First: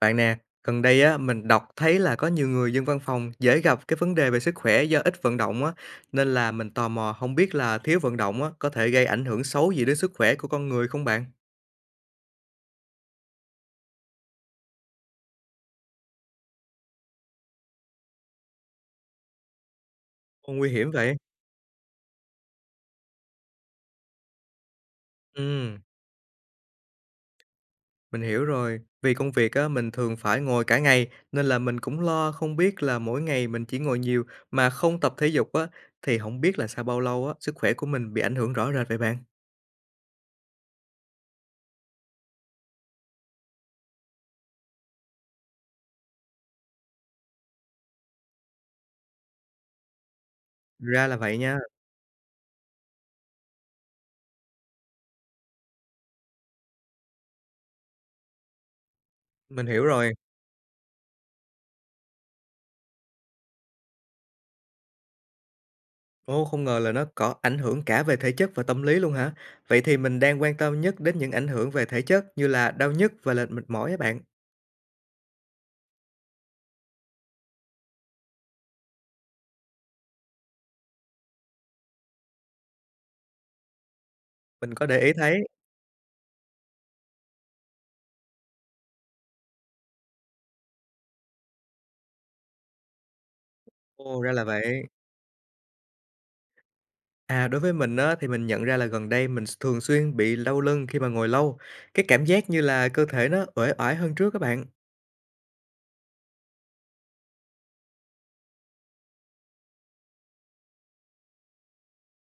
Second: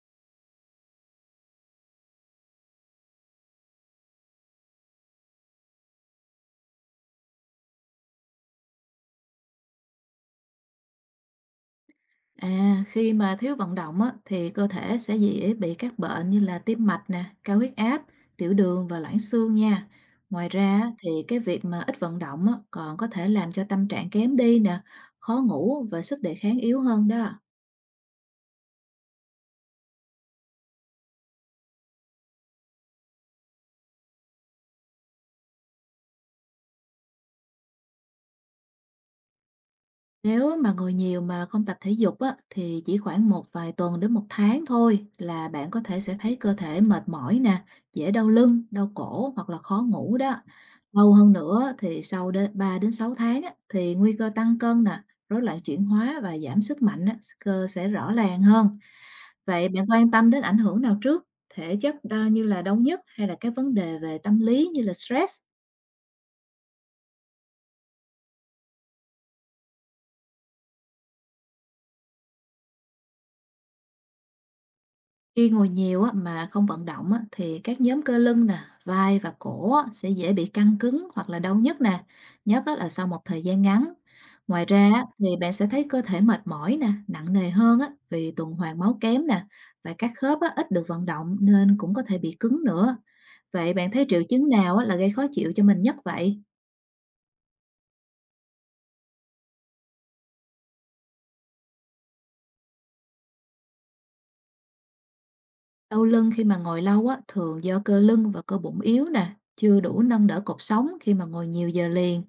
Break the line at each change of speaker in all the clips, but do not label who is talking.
Bạn nè, gần đây á mình đọc thấy là có nhiều người dân văn phòng dễ gặp cái vấn đề về sức khỏe do ít vận động á, nên là mình tò mò không biết là thiếu vận động á có thể gây ảnh hưởng xấu gì đến sức khỏe của con người không bạn?
À, khi mà thiếu vận động á, thì cơ thể sẽ dễ bị các bệnh như là tim mạch nè, cao huyết áp, tiểu đường và loãng xương nha. Ngoài
Ồ, nguy
ra á,
hiểm
thì
vậy.
cái việc mà ít vận động á, còn có thể làm cho tâm trạng kém đi nè, khó
Ừ,
ngủ và sức đề kháng yếu hơn đó.
mình hiểu rồi. Vì công việc á mình thường phải ngồi cả ngày nên là mình cũng lo không biết là mỗi ngày mình chỉ ngồi nhiều mà không tập thể dục á thì không biết là sau bao lâu á sức khỏe của mình bị ảnh hưởng rõ rệt vậy bạn.
Nếu mà ngồi nhiều mà không tập thể dục á, thì chỉ khoảng một vài tuần đến một tháng thôi là bạn có thể sẽ thấy cơ thể mệt mỏi nè, dễ đau lưng, đau cổ hoặc là khó ngủ đó.
Ra
Lâu
là
hơn
vậy nha,
nữa thì sau đến 3-6 tháng á, thì nguy cơ tăng cân nè, rối loạn chuyển hóa và giảm sức mạnh á, cơ sẽ rõ ràng hơn.
mình
Vậy
hiểu
bạn quan
rồi.
tâm đến ảnh hưởng nào trước? Thể chất đo như là đau nhức hay là các vấn đề về tâm lý như là stress?
Ô, không ngờ là nó có ảnh hưởng cả về thể chất và tâm lý luôn hả? Vậy thì mình đang quan tâm nhất đến những ảnh hưởng về thể chất như là đau nhức và lệch mệt mỏi á bạn.
Khi ngồi nhiều á, mà không vận động á, thì các nhóm cơ lưng nè, vai và cổ á, sẽ dễ bị căng cứng hoặc là đau nhức nè, nhất á, là sau một thời gian ngắn. Ngoài
Mình có
ra
để
á,
ý
thì
thấy.
bạn sẽ thấy cơ thể mệt mỏi nè, nặng nề hơn á, vì tuần hoàn máu kém nè và các khớp á, ít được vận động nên cũng có thể bị cứng nữa. Vậy bạn thấy
Ồ,
triệu
ra là
chứng nào
vậy.
á, là gây khó chịu cho mình nhất vậy?
À, đối với mình á, thì mình nhận ra là gần đây mình thường xuyên bị đau lưng khi mà ngồi lâu. Cái cảm giác như là cơ thể nó uể oải hơn trước các bạn.
Đau lưng khi mà ngồi lâu á, thường do cơ lưng và cơ bụng yếu nè, chưa đủ nâng đỡ cột sống khi mà ngồi nhiều giờ liền.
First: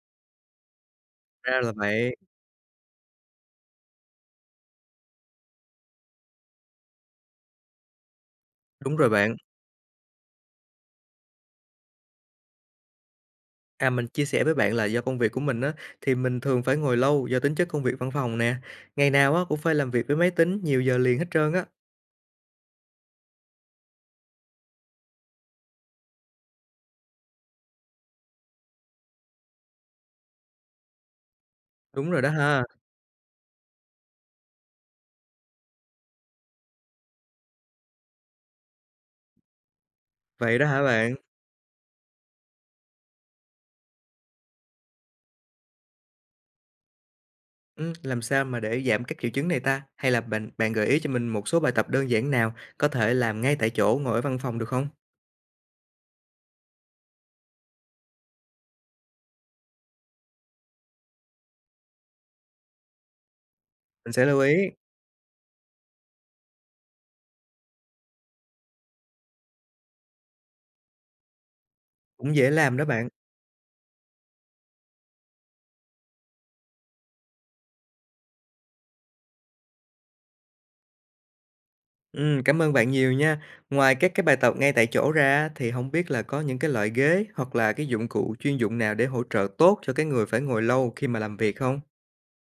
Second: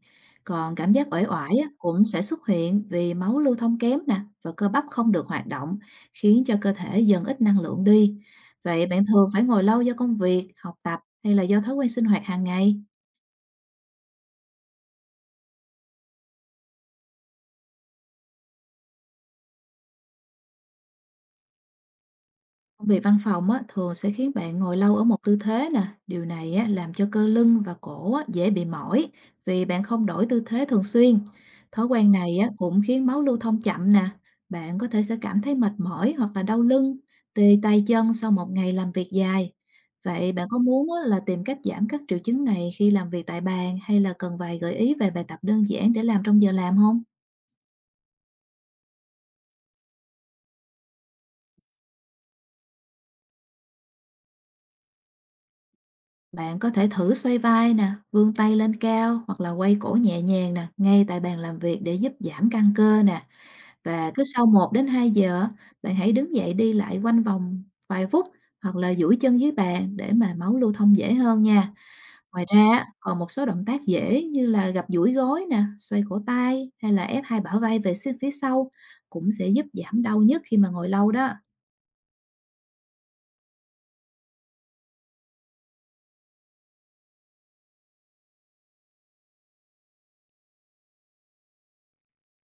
Còn cảm giác uể oải
Ra
á,
là
cũng
vậy.
sẽ xuất hiện vì máu lưu thông kém nè và cơ bắp không được hoạt động, khiến cho cơ thể dần ít năng lượng đi. Vậy
Đúng
bạn
rồi
thường
bạn.
phải ngồi lâu do công việc, học tập hay là do thói quen sinh hoạt hàng ngày?
À, mình chia sẻ với bạn là do công việc của mình á, thì mình thường phải ngồi lâu do tính chất công việc văn phòng nè. Ngày nào á, cũng phải làm việc với máy tính nhiều giờ liền hết trơn á.
Công việc văn phòng á, thường sẽ khiến bạn ngồi lâu ở một tư thế nè. Điều này á, làm cho cơ lưng và cổ á, dễ bị mỏi vì bạn không đổi tư thế thường xuyên. Thói quen
Đúng rồi đó
này á,
ha.
cũng khiến máu lưu thông chậm nè. Bạn có thể sẽ cảm thấy mệt mỏi hoặc là đau lưng, tê tay chân sau một ngày làm việc dài. Vậy bạn có
Vậy đó hả
muốn á,
bạn?
là tìm cách giảm các triệu chứng này khi làm việc tại bàn hay là cần vài gợi ý về bài tập đơn giản để làm trong giờ làm không?
Làm sao mà để giảm các triệu chứng này ta? Hay là bạn bạn gợi ý cho mình một số bài tập đơn giản nào có thể làm ngay tại chỗ ngồi ở văn phòng được không?
Bạn có thể thử xoay vai nè, vươn tay lên cao hoặc là quay cổ nhẹ nhàng nè, ngay tại bàn làm việc để giúp giảm căng cơ nè. Và
Mình
cứ
sẽ lưu
sau
ý,
một đến 2 giờ, bạn hãy đứng dậy đi lại quanh vòng vài phút hoặc là duỗi chân dưới bàn để mà máu lưu thông dễ hơn nha.
cũng
Ngoài
dễ
ra,
làm
á,
đó bạn.
còn một số động tác dễ như là gập duỗi gối nè, xoay cổ tay hay là ép hai bả vai về phía sau cũng sẽ giúp giảm đau nhất khi mà ngồi lâu đó.
Cảm ơn bạn nhiều nha. Ngoài các cái bài tập ngay tại chỗ ra thì không biết là có những cái loại ghế hoặc là cái dụng cụ chuyên dụng nào để hỗ trợ tốt cho cái người phải ngồi lâu khi mà làm việc không?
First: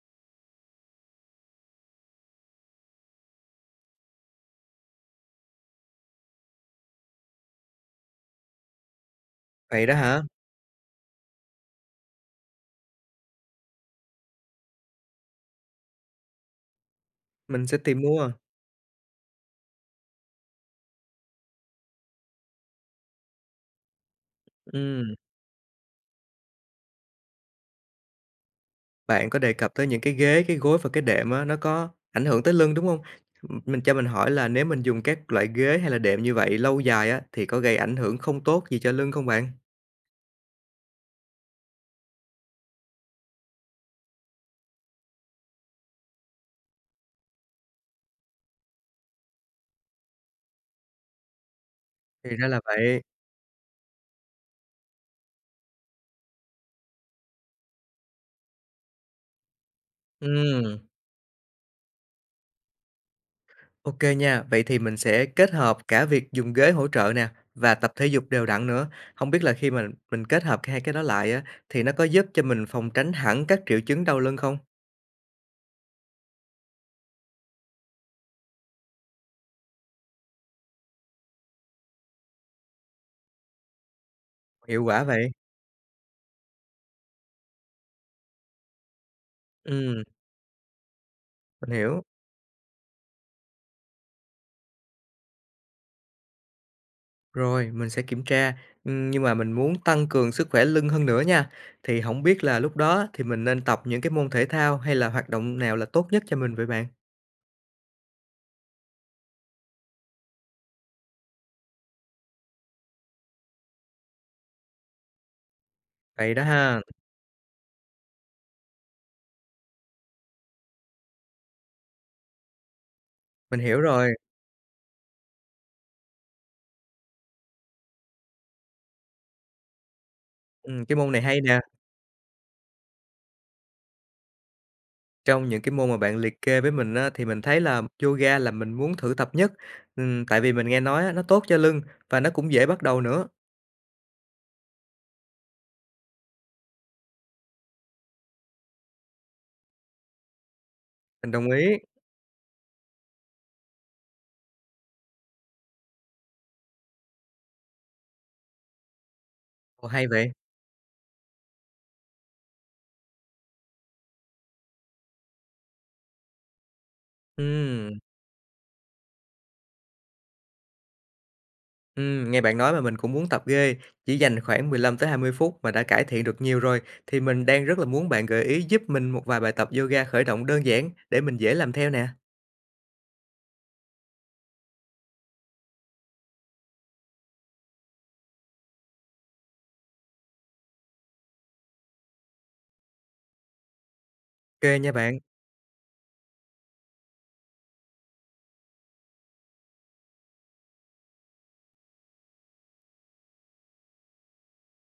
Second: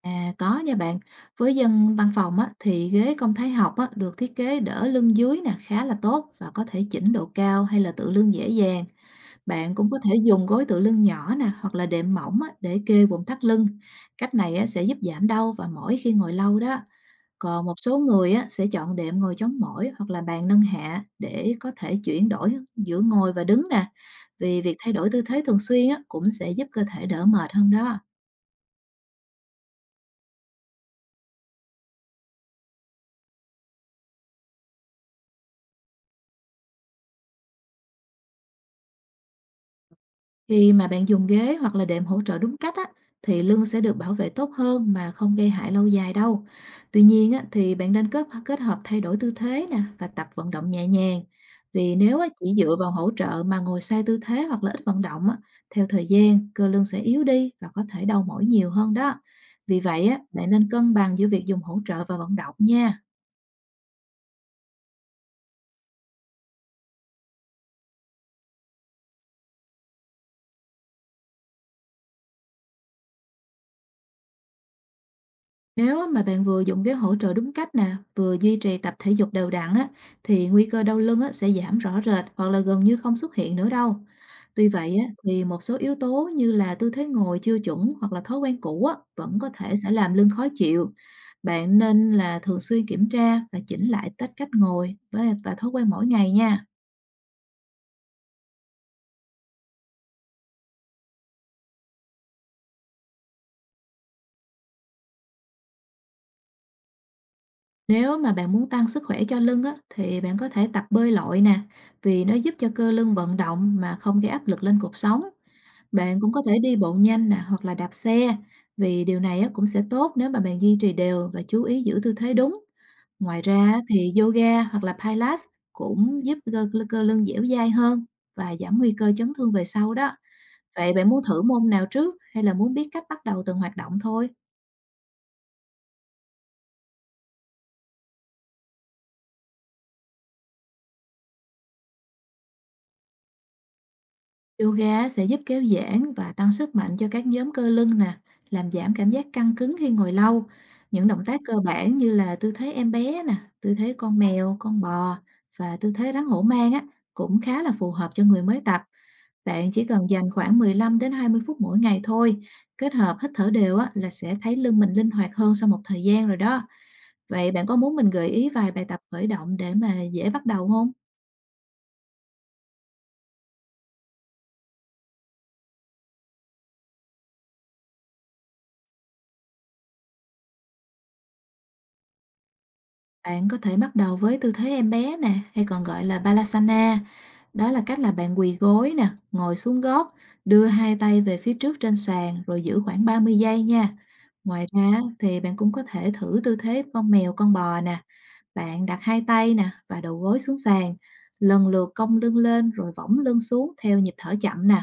À, có nha bạn. Với dân văn phòng á, thì ghế công thái học á, được thiết kế đỡ lưng dưới nè khá là tốt và có thể chỉnh độ cao hay là tựa lưng dễ dàng. Bạn
Vậy
cũng
đó
có thể
hả?
dùng gối tựa lưng nhỏ nè hoặc là đệm mỏng á, để kê vùng thắt lưng. Cách này á, sẽ giúp giảm đau và mỏi khi ngồi lâu đó. Còn
Mình
một
sẽ
số
tìm mua.
người á, sẽ chọn đệm ngồi chống mỏi hoặc là bàn nâng hạ để có thể chuyển đổi giữa ngồi và đứng nè. Vì việc thay đổi
Ừm.
tư thế thường xuyên á, cũng sẽ giúp cơ thể đỡ mệt hơn đó.
Bạn có đề cập tới những cái ghế, cái gối và cái đệm á, nó có ảnh hưởng tới lưng, đúng không? Mình cho mình hỏi là nếu mình dùng các loại ghế hay là đệm như vậy lâu dài á, thì có gây ảnh hưởng không tốt gì cho lưng không bạn?
Khi mà bạn dùng ghế hoặc là đệm hỗ trợ đúng cách á, thì lưng sẽ được bảo vệ tốt hơn mà không gây hại lâu dài đâu. Tuy nhiên á, thì bạn nên kết hợp thay đổi tư thế nè và tập vận động nhẹ nhàng. Vì nếu á,
Thì ra
chỉ
là
dựa vào
vậy.
hỗ trợ mà ngồi sai tư thế hoặc là ít vận động á, theo thời gian cơ lưng sẽ yếu đi và có thể đau mỏi nhiều hơn đó. Vì vậy á, bạn nên
Ừm,
cân bằng giữa việc dùng hỗ trợ và vận động nha.
ô nha. Vậy thì mình sẽ kết hợp cả việc dùng ghế hỗ trợ nè, và tập thể dục đều đặn nữa. Không biết là khi mà mình kết hợp hai cái đó lại á, thì nó có giúp cho mình phòng tránh hẳn các triệu chứng đau lưng không?
Nếu mà bạn vừa dùng cái hỗ trợ đúng cách nè, vừa duy trì tập thể dục đều đặn á, thì nguy cơ đau lưng á, sẽ giảm rõ rệt hoặc là gần như không xuất hiện nữa đâu. Tuy
Hiệu
vậy
quả
á,
vậy?
thì một số yếu tố như là tư thế ngồi chưa chuẩn hoặc là thói quen cũ á, vẫn có thể sẽ
Ừm,
làm lưng khó chịu. Bạn
mình hiểu.
nên là thường xuyên kiểm tra và chỉnh lại cách cách ngồi và thói quen mỗi ngày nha.
Rồi, mình sẽ kiểm tra, nhưng mà mình muốn tăng cường sức khỏe lưng hơn nữa nha. Thì không biết là lúc đó thì mình nên tập những cái môn thể thao hay là hoạt động nào là tốt nhất cho mình vậy bạn?
Nếu mà bạn muốn tăng sức khỏe cho lưng á, thì bạn có thể tập bơi lội nè, vì nó giúp cho cơ lưng vận động mà không gây áp lực lên cột sống. Bạn cũng
Vậy
có
đó
thể đi
ha,
bộ nhanh nè hoặc là đạp xe vì điều này á, cũng sẽ tốt nếu mà bạn duy trì đều và chú ý giữ tư thế đúng. Ngoài ra
mình
á,
hiểu rồi,
thì yoga hoặc là Pilates cũng giúp cơ, cơ cơ lưng dẻo dai hơn và giảm nguy cơ chấn thương về sau đó. Vậy
cái
bạn
môn này
muốn thử
hay nè.
môn nào trước hay là muốn biết cách bắt đầu từng hoạt động thôi?
Trong những cái môn mà bạn liệt kê với mình á, thì mình thấy là yoga là mình muốn thử tập nhất, tại vì mình nghe nói á, nó tốt cho lưng và nó cũng dễ bắt đầu nữa.
Yoga sẽ giúp kéo giãn và tăng sức mạnh cho các nhóm cơ lưng nè, làm giảm cảm giác căng cứng khi ngồi lâu. Những động
Mình
tác
đồng
cơ
ý.
bản như là tư thế em bé nè, tư thế con mèo, con bò và tư thế rắn hổ mang á cũng khá là phù hợp cho người mới tập. Bạn chỉ
Ồ, hay
cần dành
vậy.
khoảng 15 đến 20 phút mỗi ngày thôi, kết hợp hít thở đều á là sẽ thấy lưng mình linh hoạt hơn sau một thời gian rồi đó. Vậy bạn có
Ừm.
muốn mình gợi ý vài bài tập khởi động để mà dễ bắt đầu không?
Nghe bạn nói mà mình cũng muốn tập ghê, chỉ dành khoảng 15 tới 20 phút mà đã cải thiện được nhiều rồi, thì mình đang rất là muốn bạn gợi ý giúp mình một vài bài tập yoga khởi động đơn giản để mình dễ làm theo nè.
Bạn có thể bắt đầu với tư thế em bé nè, hay còn gọi là Balasana. Đó là cách là bạn quỳ gối nè, ngồi xuống gót, đưa hai tay về phía trước trên sàn rồi giữ khoảng 30 giây nha. Ngoài
OK
ra
nha
á,
bạn,
thì bạn cũng có thể thử tư thế con mèo con bò nè, bạn đặt hai tay nè và đầu gối xuống sàn, lần lượt cong lưng lên rồi võng lưng xuống theo nhịp thở chậm nè.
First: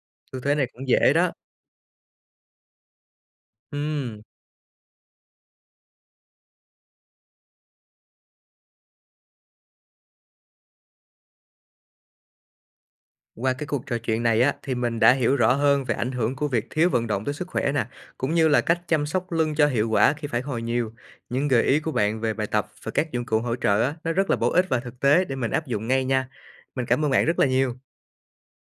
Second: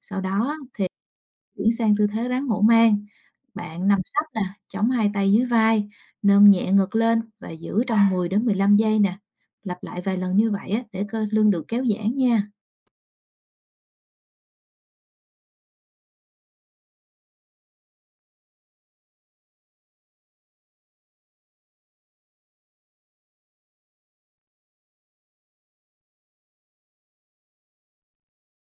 Sau
tư thế
đó
này cũng dễ đó.
chuyển sang tư thế rắn hổ mang. Bạn nằm
Ừm,
sấp nè, chống hai tay dưới vai, nâng nhẹ ngực lên và giữ trong 10 đến 15 giây nè. Lặp lại vài lần như vậy á, để cơ lưng được kéo giãn nha.
qua cái cuộc trò chuyện này á, thì mình đã hiểu rõ hơn về ảnh hưởng của việc thiếu vận động tới sức khỏe nè, cũng như là cách chăm sóc lưng cho hiệu quả khi phải ngồi nhiều. Những gợi ý của bạn về bài tập và các dụng cụ hỗ trợ á, nó rất là bổ ích và thực tế để mình áp dụng ngay nha. Mình cảm ơn bạn rất là nhiều.